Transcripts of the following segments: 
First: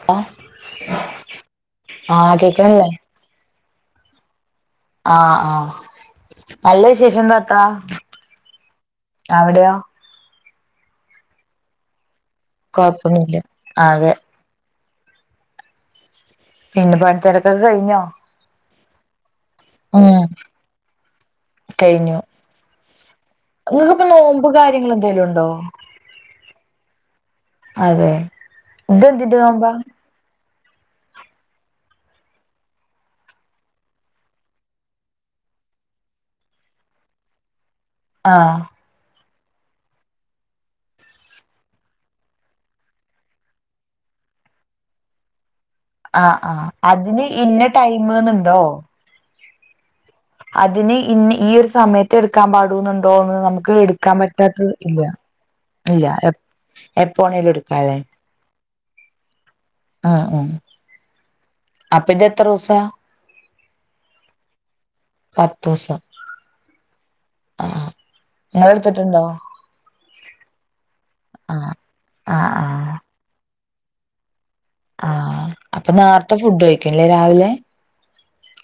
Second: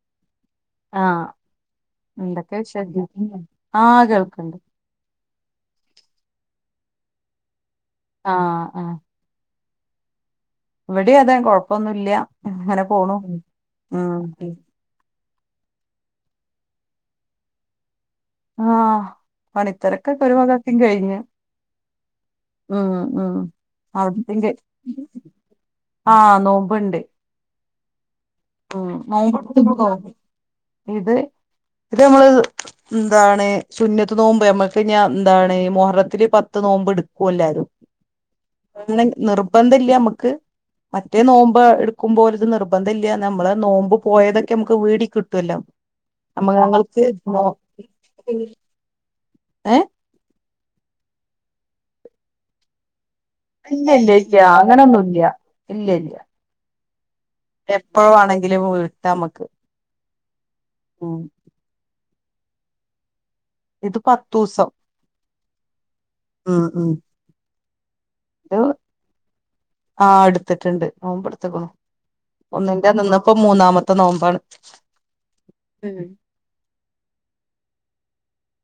[unintelligible] ആഹ് ആഹ് എന്തൊക്കെ കേക്കണില്ലേ വിശേഷ്‌- ആഹ് കേൾക്ക്ണ്ട്. ആഹ് ആഹ് നല്ല വിശേഷം താത്താ. ആഹ് ആഹ് അവിടെയൊ? ഇവിടേയും അതാ കൊഴപ്പൊന്നും ഇല്ല, ഇങ്ങനെ പോണു. കൊഴപ്പൊന്നുല്ല ഉം അതെ പിന്നെ പണി തിരക്കൊക്കെ കഴിഞ്ഞോ ആഹ് പണിത്തെരക്കൊരു വകത്തിന് കഴിഞ്ഞ് [unintelligible] ഉം ഉം നിങ്ങൾക്കിപ്പ അവിടത്തിം നോമ്പ് കെ കാര്യങ്ങൾ എന്തേലും ഉണ്ടോ ആഹ് നോമ്പ്ണ്ട് അതെ ആഹ് നോമ്പ് ഇതെന്തിന്റെ നോമ്പാ എടുത്ത്ക്കുണോ ഇത് ഇത് നമ്മള് എന്താണ് സുന്നത് നോമ്പ് നമ്മുക്ക് ഞ എന്താണ് മുഹറതില് പത്ത് നോമ്പ് ഇടക്കും എല്ലാരും ആഹ് അങ്ങനെ നിർബന്ധം ഇല്ല നമുക്ക് മറ്റേ നോമ്പ് എടുക്കുമ്പോലത് നിർബന്ധ ഇല്ല നമ്മള് നോമ്പ് പോയതൊക്കെ നമുക്ക് വീടി കിട്ടുവല്ലോ ആഹ് നമ്മ ആഹ് ഞങ്ങൾക്ക് അതിന് ഇന്ന ടൈമ് ന്നുണ്ടോ ഏഹ് അതിന് ഇന്ന ഈ ഒരു സമയത്ത് എടുക്കാൻ പാടു ന്നുണ്ടോന്ന് ഇല്ല ഇല്ല ഇല്ല അങ്ങനൊന്നുല്ല ഇല്ല ഇല്ല എപ്പ വേണേലും എടു എപ്പ വാണെങ്കിലും വീട്ട നമ്മക്ക് ആഹ് ആഹ് മ് അപ്പജ്ജ് എത്ര ദിവസ ഇത് പത്തൂസം പത്തൂസം ഉം ഉം ആഹ് നിങ്ങള് എടുത്തിട്ടുണ്ടോ ആഹ് എടുത്തിട്ടുണ്ട് നോമ്പ് എടുത്ത് ക്കുണ്‌ ആഹ് ആഹ് ഒന്നിന്റെ ആഹ് അന്ന് ഇപ്പൊ മൂന്നാമത്തെ നോമ്പാണ് ആഹ് അപ്പൊ നാർത്തെ ഫുഡ് കഴിക്കുല്ലേ രാവിലെ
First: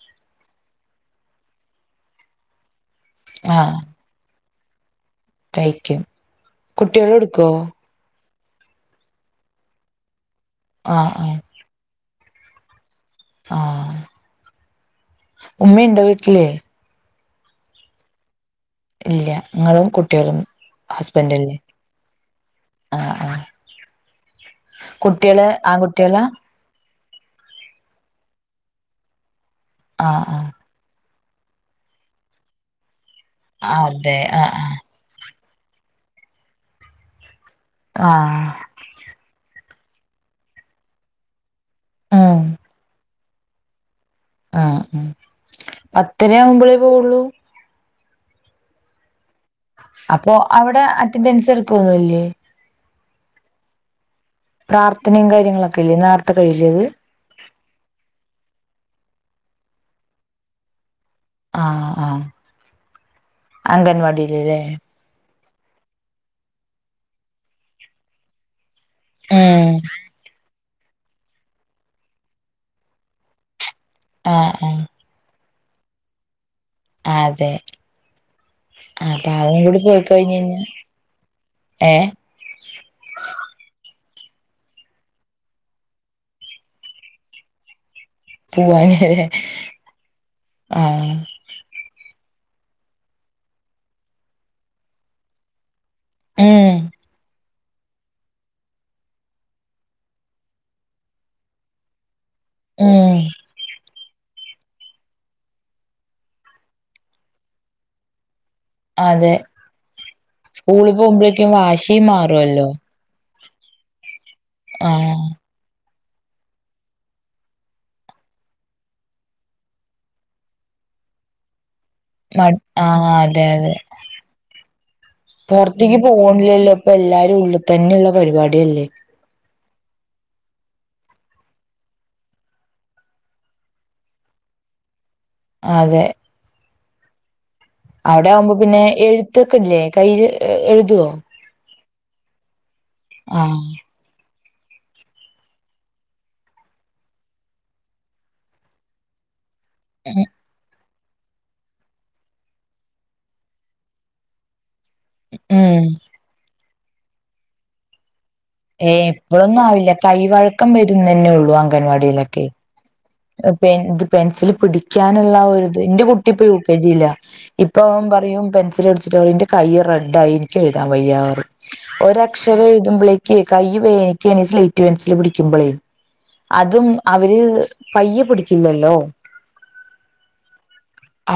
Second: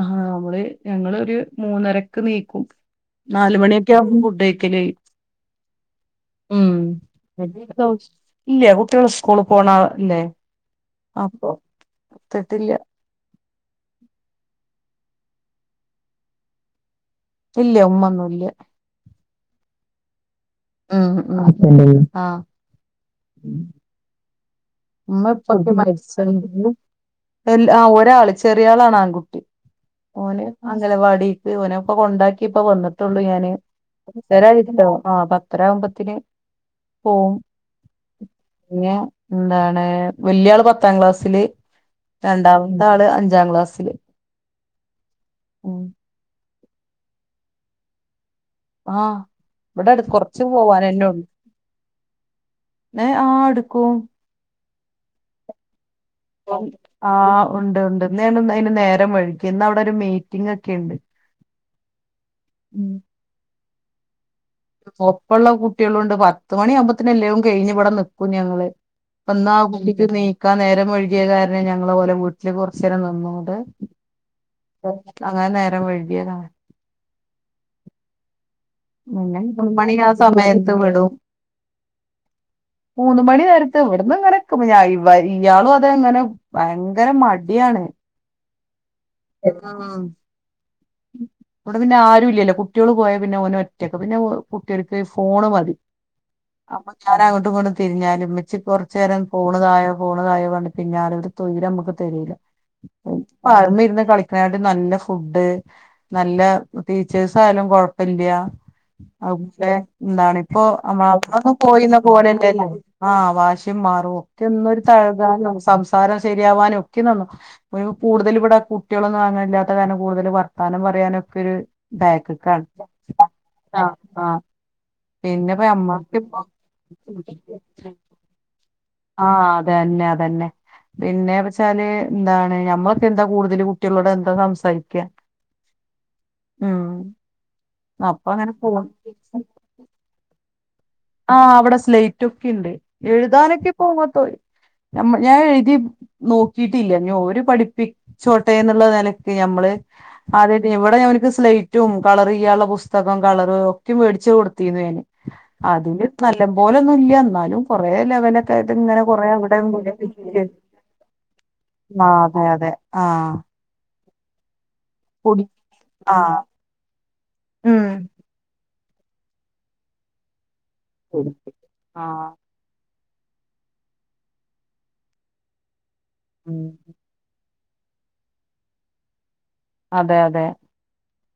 ആഹ് നമ്മള് ഞങ്ങളൊരു മൂന്നരക്ക് നീക്കും ആഹ് നാലുമണിയൊക്കെ ആവും ഫുഡ് കയ്ക്കല് കഴിയും കഴിക്കും ഉം കുട്ടികള് എടുക്കോ [unintelligible] ഇല്ല കുട്ടികള് സ്കൂള് പോണല്ലേ ആഹ് ആഹ് അപ്പൊ ഇട്ത്തിട്ടില്ല ആഹ് ഉമ്മിണ്ട വീട്ടില് ഇല്ല ഉമ്മന്നു ഇല്ല ഇല്ല ങ്ങളും കുട്ടികളും ഉം ഉം ഹസ്ബൻഡല്ലേ ഹസ്ബന്റ് ഒള്ളൂ ആഹ് ആഹ് ആഹ് മ്മ കുട്ടികള് പ്പക്കെ ആൺകുട്ടികളാ മരിച്ച്ണ്‌ എന്താ ആഹ് ഒരാള് ചെറിയ ആളാണ് ആൺകുട്ടി ആഹ് ഓന് ആഹ് അംഗലവാടിക്ക് ഓനെപ്പം കൊണ്ടാക്കി ഇപ്പ വന്നിട്ടുള്ളൂ ഞാന് അതെ ആഹ് [inaudible] ആഹ് പത്തരാവുമ്പത്തിന് പോവും ആഹ് പിന്നെ എന്താണ് വല്യാള് പത്താം ക്ലാസ്സില് ആഹ് രണ്ടാമത്തെ ആള് അഞ്ചാം ക്ലാസ്സില് ആഹ് ആഹ് ഉം പത്തരയാവുമ്പളെ പോവുള്ളു ആഹ് ഇവിടെ അടുത്ത് അപ്പൊ കുറച്ച് അവിടെ പോവാനന്നെ ഒള്ളു അറ്റൻഡൻസ് എടുക്കൊന്നുംല്ലേ ആഹ് എടുക്കും പ്രാർത്ഥനയും കാര്യങ്ങളൊക്കെ ഇല്യെ നേർ ആഹ് ഉണ്ട് ഉണ്ട് ഇന്ന് അയിന് നേരം വൈകി ഇന്ന് അവിടെ ഒരു മീറ്റിംഗ ഒക്കെ ഉണ്ട് ആഹ് ആഹ് അംഗൻവാടിയിലില്ലേ ഒപ്പള്ള കുട്ടികളും ഉണ്ട് പത്ത് മണി ആകുമ്പോത്തേന് എല്ലേവും കഴിഞ് ഇവിടെ നിൽക്കും ഞങ്ങള് അപ്പന്ന ഉം കുട്ടിക്ക് നീക്കാൻ നേരം വൈ കിയ കാരണം ഞങ്ങള് ഓലെ വീട്ടില് കുറച് നേരം നിന്നോണ്ട് ആഹ് ആഹ് അങ്ങനെ നേരം വഴ്കിയതാ അതെ ആ അപ്പ പിന്നെ അവും മൂന്ന് കൂടി മണി ആ പോയിക്കഴിഞ്ഞ കഴിഞ്ഞ സമയത്ത് വിടും ഏഹ് മൂന്ന് മണി നേരത്ത് ഇവിടന്ന് ഇങ്ങനെ ഇയാളും അതെ എങ്ങനെ ഭയങ്കര മടിയാണ് പൂവാങ്ങേ ആഹ് ഇവിടെ പിന്നെ ആരും ഇല്ലല്ലോ കുട്ടികൾ പോയാ പിന്നെ ഓന് ഒറ്റൊക്ക പിന്നെ കുട്ടിയൾക്ക് ഫോണ് മതി ഉം അപ്പൊ ഞാൻ അങ്ങോട്ടും ഇങ്ങൊട്ടും തിരിഞ്ഞാലും മ്മച്ച് കുറച്ച നേരം ഫോണ് തായോ ഫോണ് ണതായോ കണ്ട് പിന്നാല ഇവര് തൊയിരമ്മുക്ക് തരൂല്ല ഉം അയിമെര്ന്ന് കളിക്കായിട്ട് നല്ല ഫുഡ് നല്ല ടീച്ചേഴ്സ് ആയാലും കൊഴപ്പല്ല്യ അതെ അവ്ടെ എന്താണ് ഇപ്പോ സ്കൂളിൽ നമ്മ പോകുമ്പോഴേക്കും അവിടെന്നും വാശി പോയിന്ന ഓരന്നല്ലേ മാറുവല്ലോ ആഹ് വാശിം മാറു ഒന്നൊരു ആഹ് തഴകാനോ സം സംസാരം ശരിയാവാനും ഒക്കെന്നു കൂടുതല് ഇവടെ കുട്ടിയളൊന്നും അങ്ങന ഇല്ലാത്ത കാരം കൂടുതൽ വർത്താനം പറയാനൊക്കെ ഒര് മ ബാക്ക്കാണ് ആഹ് അതെ അതെ ആ ആഹ് പിന്നെപ്പ പുറത്തേക്ക് നമ്മക്കിപ്പോ പോണില്ലല്ലോ ഇപ്പൊ എല്ലാരും ഉള്ളി തന്നെള്ള പരിപാടി അല്ലേ ആഹ് അതെന്നെ അതെന്നെ പിന്നെ വെച്ചാല് എന്താണ് ഞമ്മളൊക്കെ എന്താ കൂടുതൽ കുട്ടിയളോട് എന്താ സംസാരിക്കാ അതെ ഉം അപ്പൊ അവടെ അങ്ങനെ ആവുമ്പോ പിന്നെ പോവും എഴുത്തൊക്കില്ലേ കയ്യിൽ എഴുതൊ ആഹ് ഇവടെ സ്ലൈറ്റൊക്കെ ഉണ്ട് ആഹ് എഴുതാനൊക്കെ പോങ്ങത്തോയി ഞാൻ എഴുതി നോക്കിയിട്ടില്ല ഇനി ഓരോ പഠിപ്പി ചോട്ടേന്നുള്ള നെലക്ക് ഞമ്മള് ആദ്യ എവിടെ ഞാനൊൻക്ക് സ്ലൈ റ്റും കളർയ്യാനുള്ള പുസ്തകം കളറ് ഒക്കെ വേടിച്ചു കൊടുത്തിരുന്നു ഞാന് ഉം അതില് നല്ലപോലൊന്നും ഇല്ല എന്നാലും കൊറേ ലെവല് ട്ട് ഏ ഇങ്ങനെ കൊറേ അവിടെ എപ്പോഴൊന്നും ആവില്ല [unintelligible] കൈവഴക്കം വരുന്നന്നെ ഉള്ളൂ ആഹ് അതെ അംഗൻവാടിയിലൊക്കെ അതെ ആഹ് ഇത് പെൻസിൽ പിടി ക്കാനുള്ള പൊടി ആ ഒരു ഇത് ഇന്റെ ആ കുട്ടി ഇപ്പൊ യൂ കെ ജിലാ ഇപ്പൊ ഉം പറയും പെൻ സില് പിടിച്ചിട്ട് പറയും ഇന്റെ കയ്യി റെഡായി എനി എഴുതാൻ വയ്യാ ആഹ് ഒരക്ഷ ഇത്ര എഴുതുമ്പളേക്കി കയ്യി വേയ്യിക്കാണ് ഈ സ്ലേറ്റ് പെൻസിൽ പിടിക്കുമ്പോളേ ഉം അതും അവര് പയ്യി പിടിക്കില്ലല്ലോ അതെ അതെ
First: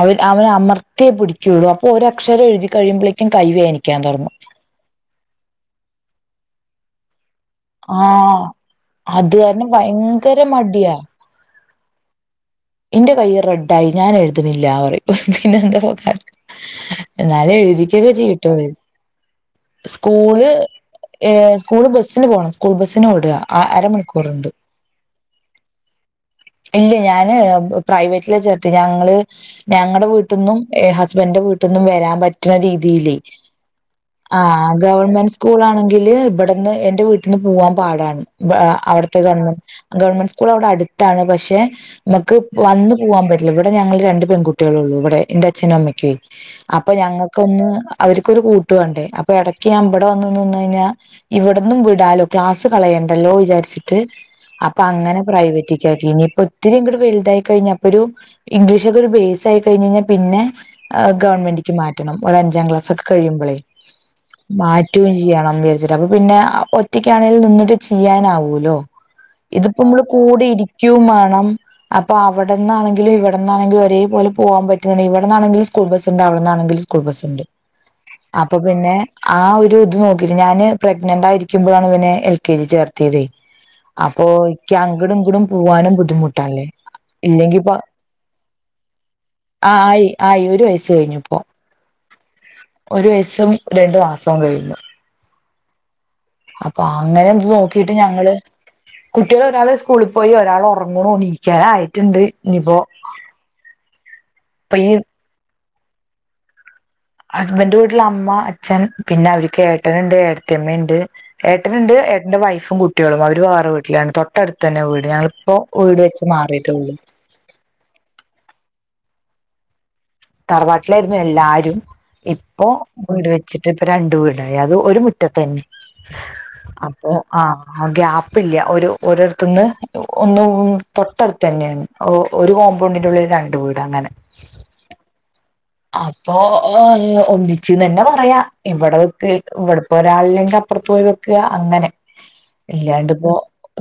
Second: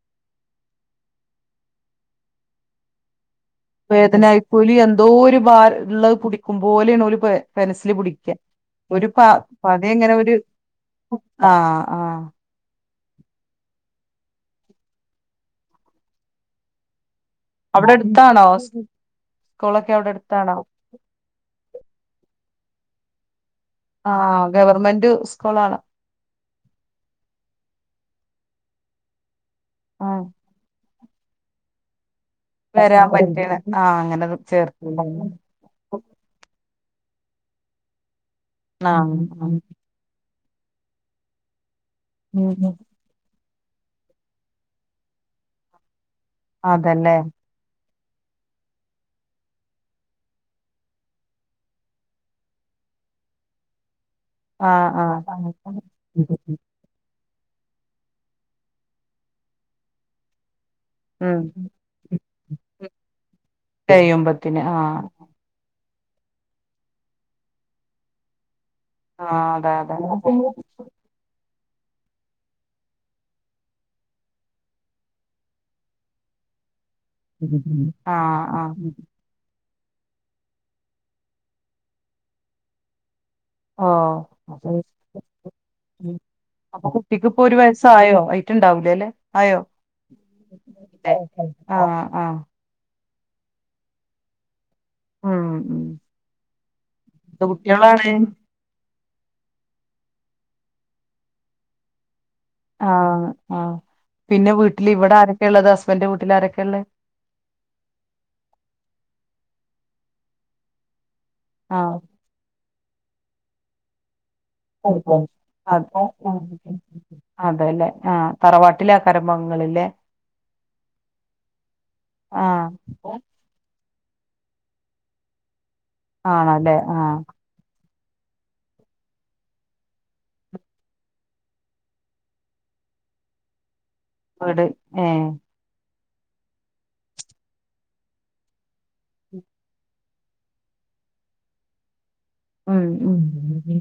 അവ അവനി അമർത്തിയേ പിടിക്കുകുള്ളു അപ്പൊ ഒരക്ഷരം എഴുതി കഴിയുമ്പോഴേക്കും കയിവേനിക് വേദനായിക്കൂലി എന്തോ ഒരു ഭാര ഉള്ളത് കുടിക്കും പോലെയണൊലി പ പെനസില് കുടിക്ക ആഹ് ഒരു പ അത് കാരണം പത എങ്ങനെ ഒരു ഭയങ്കര മടിയാ ആഹ് ആഹ് ഇന്റെ കൈയ്യും റെഡായി ഞാൻ എഴുതുന്നില്ല പറയു പിന്നെ എന്താപ്പകാ എന്നാലും അവിടെ എഴുതിക്കൊക്കെ അടുത്താണോ ചെയീട്ടോ സ്കൂളൊക്കെ അവിടെ സ്കൂള് അടുത്താണോ ഏഹ് സ്കൂൾ ബസ്സിന് പോണം സ്കൂൾ ബസിന് വിടാ ആഹ് ഗവൺമെന്റ് സ്കൂള് ആണ് ഇല്ല ഞാന് പ്രൈവറ്റിലാ ചേർത്തിയെ ഞങ്ങള് ഞങ്ങളുടെ ആഹ് വീട്ട്ന്നും ഹസ്ബൻഡന്റെ വീട്ടിൽന്നും വരാൻ പറ്റുന്ന രീതിൽ വരാൻ പറ്റണ ആഹ് അങ്ങനെ ആ ചേർത്തില്ല ഗവൺമെന്റ് സ് സ്കൂളാണെങ്കില് ഇവിടുന്ന് എന്റെ വീട്ടിൽന്ന് പൂവാൻ പാടാണ് ആഹ് അവിടുത്തെ ആഹ് ഗവൺമെന്റ് ഗവൺമെന്റ് സ്കൂൾ അവിടെ അടുത്താണ് പക്ഷെ നമ്മക്ക് വന്ന് പോവാൻ പറ്റില്ല ഇവിടെ ഞങ്ങള് രണ്ട് പെൺകുട്ടികളെ ഉള്ളു ഇവിടെ എന്റെ അച്ഛനും അമ്മയ്ക്കേ അപ്പൊ അതല്ലേ ഞങ്ങക്ക് ഒന്ന് അവർക്കൊരു കൂട്ട് വണ്ടേ അപ്പൊ ഇടയ്ക്ക് ഞൻ ഇവടെ ഒന്ന് നിന്ന് കയിഞ്ഞാൽ ഇവട്ന്നും വിടാലോ ക്ലാസ്സ് കളയണ്ടല്ലോ വിചാരിച്ചിട്ട് അപ്പൊ ആഹ് അങ്ങനെ ആഹ് പ്രൈവറ്റ് ഇനിയിപ്പൊ ഒത്തിരി കൂടെ വലുതായി കഴിഞ്ഞ അപ്പൊ ഒരു ഇംഗ്ലീഷൊക്കെ ഒരു ബേസ് ആയി കഴിഞ്ഞയിഞ്ഞാൽ പിന്നെ ഉം ഗവൺമെന്റിക്ക് മാറ്റണം ഒരു അഞ്ചാം കഴിയുമ്പോളേ കഴിയുമ്പത്തിന് ആഹ് മാറ്റുകയും ചെയ്യണംരിച്ചിട്ട് അപ്പൊ പിന്നെ ഒറ്റക്കാണെങ്കിൽ നിന്നിട്ട് ചെയ്യാനാവൂല്ലോ ആഹ് അതെ ഇതിപ്പോ അതെ നമ്മള് കൂടെ ഇരിക്കയും വേണം അപ്പൊ അവിടന്നാണെിലും ഇവിടെന്നാണെിലും ഒരേ പോല പോവാൻ പറ്റുന്നില്ല ഇവിടന്നാെിലും സ്കൂൾ ബസ് ഉണ്ട് അവിടെന്നാണെങ്കിലും സ്കൂൾ ബസ് ഉണ്ട് ആഹ് അപ്പൊ ആഹ് പിന്നെ ആഹ്‌ ഒരു ഇത് നോക്കി് ഞാന് പ്രെഗ്നന്റായിരിക്കുന്പോ ഇവനെ എൽ കെ ജി ചേർത്തത് ഓഹ് അപ്പൊ ഇക്ക അങ്ങാടും ഇങ്ങടും പോവാനും ബുദ്ധിമുട്ടല്ലേ അപ്പൊ കുട്ടിക്ക് ഇപ്പൊ ഒരു ഇല്ലെങ്കിപ്പ വയസ്സായോ ആയിട്ടുണ്ടാവൂലല്ലേ ആയോ ആഹ് ആയി ആഹ്‌ ഒരു വയസ് കഴിഞ്ഞപ്പോ ആഹ് ആഹ് ഒരു വയസും രണ്ടു മാസവും കഴിഞ്ഞു ഉം ഉം അപ്പൊ അങ്ങനെ എന്ത് നോക്കിട്ട് ഞങ്ങള് കുട്ടികൾ ഒരാള് സ്കൂളിൽ പോയി ഒരാൾ ഉറങ്ങണ നീക്കാനെ ആയിട്ടുണ്ട് ആഹ് ആഹ് പിന്നെ ഇപ്പൊ വീട്ടിൽ ഈ ഇവിടെ ആരൊക്കെ ഉള്ളത് ഹസ്ബൻന്റെ വീട്ടിൽ ആരൊക്കെയ ഉള്ളത് ഹസ്ബൻന്റെ വീട്ടില അമ്മ അച്ഛൻ പിന്നെ അവർക്ക് ഏട്ടനുണ്ട് ഏട്ടത്തിയമ്മയുണ്ട് ഏട്ടനുണ്ട് ആഹ് എന്റെ വൈഫും കുട്ടികളും അവര് വേറെ വീട്ടിലാണ് തൊട്ടടുത്ത് തന്നെ വീട് ഞങ്ങളി പ്പോ അത് വീട് വെച്ച് മാറിയിട്ടേള്ളു അതെല്ലേ ആഹ്‌ തറവാട്ടിലെ കരമ്പങ്ങളില്ലേ തറവാട്ടിലായിരുന്നു എല്ലാരും ഇപ്പൊ ആഹ് വീട് വെ വച്ചിട്ട ഇപ്പ രണ്ട് വീടായി അത് ഒരു മുറ്റ തന്നെ ആണല്ലേ അപ്പൊ ആഹ് ആ ആഹ്‌ ഗ്യാപ്പ് ഇല്ല ഒരു ഒരിടത്തന്ന് ഒന്നും തൊട്ടടുത്ത് തന്നെയാണ് ഓ ഒരു കോമ്പൗണ്ടിന്റെ ഉള്ളല് രണ്ടു വീട് അങ്ങനെ വീട് ഏ അപ്പൊ ഒന്നിച്ച് തന്നെ പറയാ ഇവിടെക്ക് ഇവിടെ ഇപ്പ ഒരാളില്ലെങ്കിൽ അപ്പുറത്ത് പോയി വെക്കുക അങ്ങനെ ഉം ഇല്ലാണ്ട് ഉം ഇപ്പോ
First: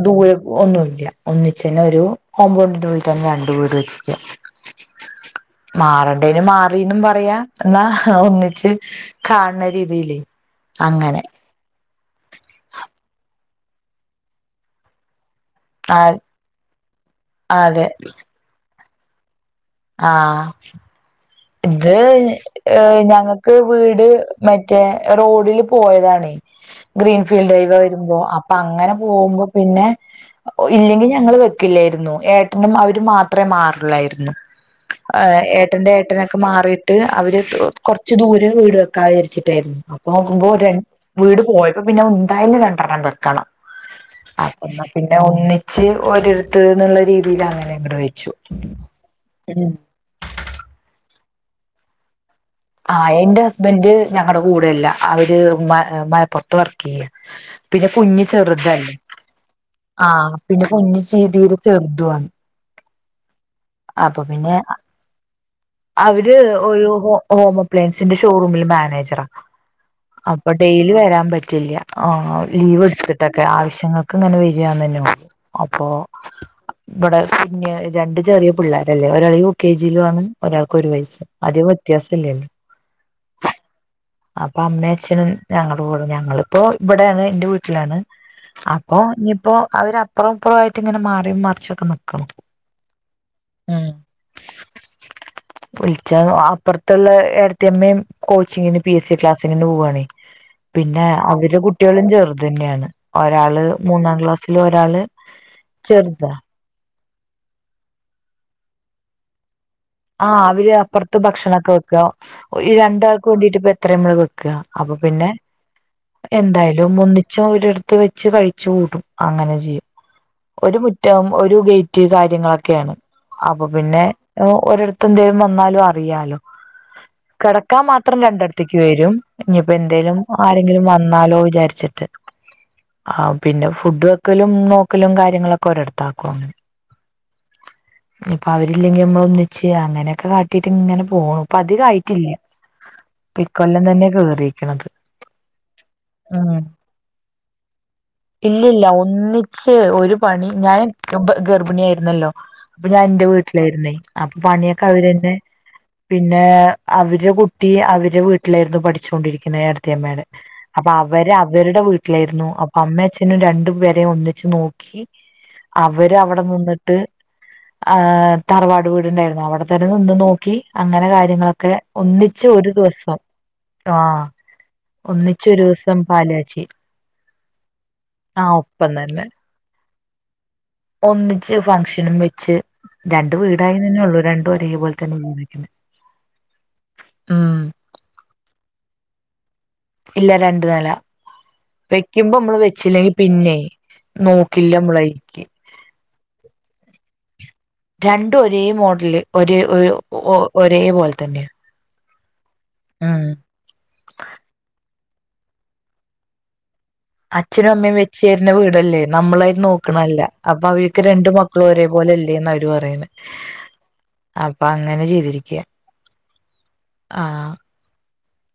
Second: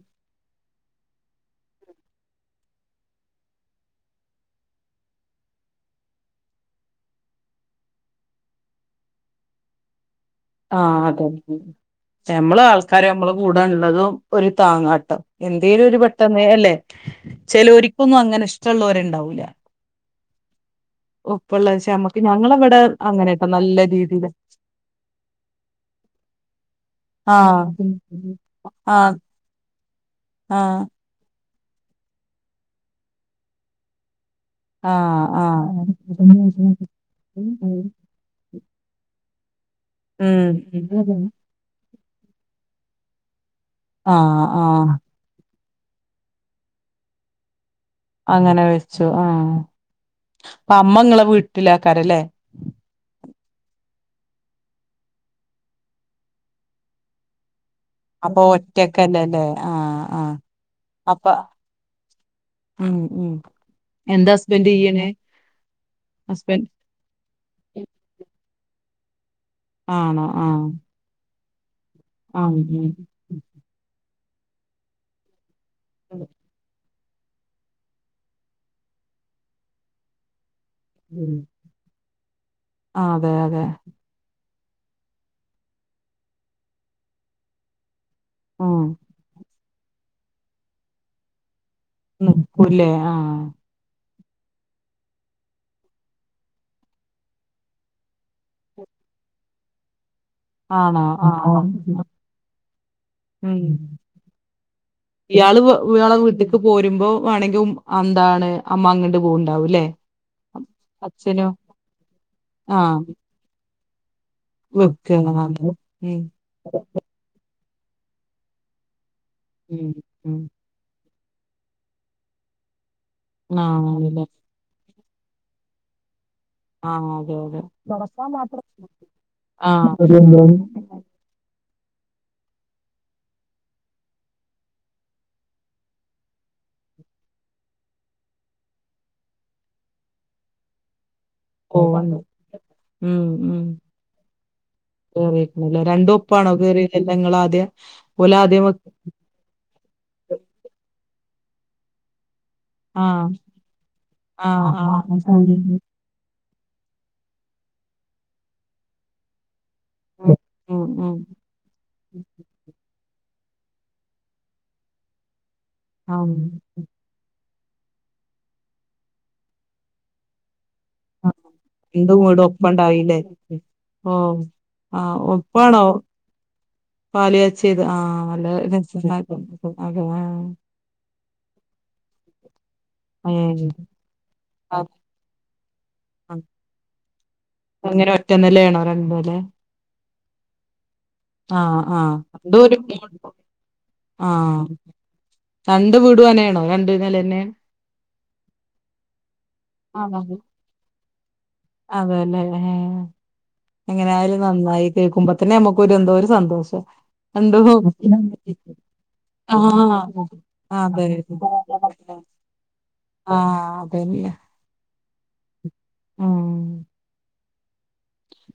ദൂര ഒന്നുല്ല ഒന്നിചന്നെ ഒരു കോമ്പൗണ്ടിന്റെ ഉള്ളിൽ തന്നെ രണ്ട് വീട് വെച്ചക്ക മാറണ്ടേന് മാറ പറയാ എന്നാ ഒന്നിച്ച് കാണണ രീതിൽ ആഹ് അതന്നെ മ്മള് ആൾക്കാര് നമ്മള് കൂടാനള്ളതും ഒരു താങ്ങാട്ടം എന്തേലും ഒരു ആ പെട്ടെന്ന് അല്ലെ ചില അതെ ഒരിക്കൊന്നും അങ്ങനെ ഇഷ്ടമുള്ളവരുണ്ടാവൂല ആഹ്‌ ഉം ഇത് ഞങ്ങൾക്ക് നല്ല വീട് രീതിയില് മ മറ്റേ റോഡില് പോയതാണ് ആഹ് ഗ്രീൻഫീൽഡ്വ വരുമ്പോ അപ്പൊ അങ്ങനെ ആഹ് പോകുമ്പോ പിന്നെ ആഹ് ഇല്ലെങ്കിൽ ഞങ്ങൾവേ ല്ലരുന്നു ഏട്ടനും അവര് മാത്രമേ മാറില്ലായിരുന്നു ആഹ് ഏട്ട ആഹ് ഏട്ടന മാറിയിട്ട് അവര് ഉം കൊറച്ച ദൂരം വീട് വെക്കാ വിചരിച്ചിട്ടായിരുന്നു നോക്കുമ്പോൾ വീട് പോയി പിന്നെ എന്തായാലും രണ്ടണ്ണം വെക്കണം അ ആഹ് ആഹ് പിന്ന ഒന്നിച്ച് ഒരിരുത്ത എന്നുള്ള രീതിയിൽ അങ്ങനെ ഇവിടെ അങ്ങനെ വെച്ചു ആഹ്‌ അപ്പ അമ്മങ്ങളെ വീട്ടില ആക്കാരല്ലേ ആഹ്‌ എന്റെ ഹസ്ബൻ്റ് ഞങ്ങളടെ കൂടെയല്ല അവര് മ മലപ്പുറത്ത് വർക്ക് ചെയ്യാ പിന്നെ കുഞ്ഞ് അപ്പൊ ചെറുതല്ലേ ഒറ്റക്കല്ലല്ലേ ആ ആ ആഹ്‌ പിന്നെ കുഞ്ഞ് അപ്പ തീരെ ചെറുതാണ്. ഉം ഉം എന്താ പിന്നെ ഹസ്ബന്റ് ചെയ്യണേ അവര് ഹസ്ബൻഡ് ഒരു ഹോം അപ്ലയൻസിന്റെ ഷോറൂമില് മാനേജറ ആ അപ്പൊ ഡെയിലി വരാൻ പറ്റില്ല ആഹ്‌ ആ ലീവ് ഉം എടുത്തിട്ട് ആവശ്യങ്ങൾക്ക് ഇങ്ങനെ വരികന്ന് തന്നെ ഉള്ളൂ അപ്പൊ ഇവിടെ പിന്നെ രണ്ട് ചെറിയ പിള്ളോരല്ലേ ഒരാള് യൂ കെ ജി ലും ആണ് ഒരാൾക്ക് ഒരു വയസ്സ് അധികം വ്യത്യാസം ഇല്ലല്ലോ ആഹ്‌ അതെ അതെ അപ്പൊ അമ്മയും അച്ഛനും ഞങ്ങളുടെ കൂടെ ഞങ്ങളിപ്പോ ഇവിടെയാണ് എന്റെ വീട്ടിലാണ് ഉം അപ്പൊ ഇനിയിപ്പോ അവര് അപ്പുറം അപ്പുറം ആയിട്ട് ഇങ്ങനെ മാറിയും മറിച്ച്ക്കണം നിക്കൂല്ലേ ആഹ ഏഹ് വിളിച്ചാ അപ്പുറത്തുള്ള ഏടത്തി അമ്മേം കോച്ചിങ്ങിന് പി എസ് സി ക്ലാസ്സിന്ന് പോവാണേ ആണോ പിന്നെ ആ അവര് ഉം കുട്ട്യാളും ചെറുത് തന്നെയാണ് ഒരാള് മൂന്നാം ക്ലാസ്സില് ഒരാള് ഇയാള് ഇയാളെ ചെറുതാ വീട്ടക്ക് പോരുമ്പോ വേണമെങ്കിൽ എന്താണ് അമ്മ അങ്ങട്ട് പോകുണ്ടാകും ലേ ആഹ് അവര് അപ്പുറത്ത് ഭക്ഷണൊക്കെ വെക്ക ഈ ആ രണ്ടാൾക്ക് വേണ്ടീട്ട് ഇപ്പ എത്രയും മള് വെ ക്ക്ഹ അപ്പൊ പിന്നെ വെക്കാണ് ഉം എന്തായാലും ഒന്നിച്ച ഒരിടത്ത് വെച്ച് കഴിച്ചു കൂടും ഉം ഉം ഒരു മുറ്റവും ഒരു ഗേറ്റ് കാര്യങ്ങളൊക്കെയാണ് അപ്പൊ പിന്നെ ആണല്ലേ ഒരിടത്ത പ്പന്തേലും വന്നാലും അറിയാലോ ആഹ് അതെ അതെ കിടക്കാൻ മാത്രം തൊടക്കാൻ രണ്ടിടത്തേക്ക് വരും ഇനിയിപ്പോ എന്തേലും ആഹ് ആരെങ്കിലും വന്നാലോ വിചാരിച്ചിട്ട് ആഹ് പിന്നെ ഫുഡ് വെക്കലും നോക്കലും കാര്യങ്ങളൊക്കെ ഒരിടത്ത ആക്കോ ഇപ്പൊ അവരില്ലെങ്കി നമ്മള ഒന്നിച്ച് അങ്ങനെയൊക്കെ കാട്ടിട്ട് ഇങ്ങനെ പോവുനു ഇപ്പൊ പോവണ്ട് അതികായിട്ടില്ല ഇക്കൊല്ലം തന്നെ കേറികണ് കേറിക്ക്ണല്ലേ രണ്ടു ഒപ്പാണോ കേറിയ അല്ലേ നിങ്ങൾ ആദ്യം ഓൽ ആദ്യം ശേ ഒരു പണി ഞാൻ മുമ്പ് ഗർഭിണി ആയിരുന്നല്ലോ അപ്പൊ ഞാൻ ഇന്റെ ആഹ് വീട്ടിലായിരുന്നേ അപ്പൊ ആഹ് പണിയൊക്കെ ആഹ് അവര്ന്നെ പിന്നെ അവരെ കുട്ടി അവരെ വീട്ടിലായിരുന്നു പഠിച്ചോണ്ടിരിക്കുന്നേട് യമ്മേയുടെ ഉം ഉം അപ്പൊ ഉം അവര് അവരുടെ വീട്ടിലായിരുന്നു അമ്മ അച്ഛനും രണ്ടു പേരെയും ഒന്നിച്ച് നോക്കി അവര ആഹ് അവിടെ നിന്നിട്ട് ആഹ് തറവാട് വീട്ണ്ടായിരുന്നു അവിടെ തന്ന നിന്ന് നോക്കി അങ്ങനെ കാര്യങ്ങളൊക്കെ രണ്ടും വീടും ഒന്നിച്ച് ഒരു ദിവസം ഒപ്പണ്ടായില്ലേ ആഹ് ഓഹ് ആഹ് ഒന്നിച്ച് ഒരു ഒപ്പാണോ ദിവസം പാൽ കാച്ചി പാല് കാച്ചിയത് ആഹ് നല്ല രസ തന്നെ ഒന്നിച്ച് ഫംഗ്ഷനും വെച്ച് രണ്ട് ഏഹ് വീടായി തന്നെ ഉള്ളൂ രണ്ടും ഒരേ പോലത്തെ [unintelligible] എങ്ങനെ ഒറ്റ നില എണോ രണ്ട് നിലേ ഇല്ല രണ്ടു നില ആഹ് ആഹ് വെക്കുമ്പോ നമ്മള് രണ്ടും ഒരു വെച്ചില്ലെങ്കി പിന്നെ ആഹ് നോക്കില്ല നമ്മളയ്ക്ക് രണ്ട് വീടും അങ്ങനെ ആണോ രണ്ടുനില ലെന്നെ രണ്ടും ഒരേ മോഡല് ഒരേ ഒരു ഒ ഒരേ പോലെ തന്നെയാ അതേല്ലേ ഹേം ഉം എങ്ങനൊയാലും നന്നായി കേൾക്കുമ്പോ തന്നെ നമ്മുക്ക് എന്തോ ഒരു സന്തോഷം എന്തോ അച്ഛനും അമ്മയും വെച്ചു തര്ന്ന വീടല്ലേ നമ്മളായി നോക്കണല്ല ആഹ് അപ്പൊ അവക്ക് അതെ രണ്ടു മക്ക ഒരേ പോലെ ഇല്ലേന്ന് അവര് പറയ്ന്നെ ആഹ് അതന്നെ ആ അപ്പങ്ങനെ ചെയ്തിരിക്ക്യ ഉം ആ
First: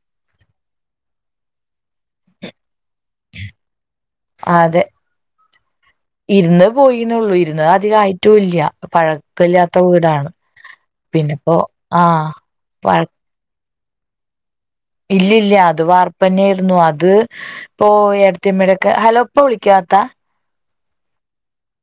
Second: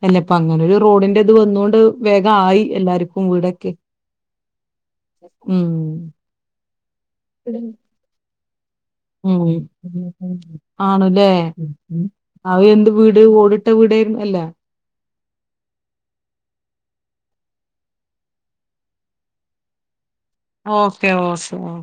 അല്ലെപ്പങ്ങനെ ഒരു റോഡിന്റത് വന്നോണ്ട് വേഗ ആയി എല്ലാരും വീടൊക്കെ അതെ മ് ഇരുന്ന് പോയിന്നെള്ളു ഇരുന്ന് അധികം ആയിട്ടുംല്ല്യ മ് ആണ് ലെ പിന്നെപ്പോ ആഹ് അവ എന്ത് വഴ വീട് ഓട് ട്ട വീട് അല്ല ഇല്ല ഇല്ല അത് വാർപ്പന്നെയിരുന്നു അത് ഓഹ് ഏടത്തിമ്മടക്ക ഹലോ ഇപ്പ വിളിക്കാത്താ ഓക്കെ ഓ സ്‌ ഓ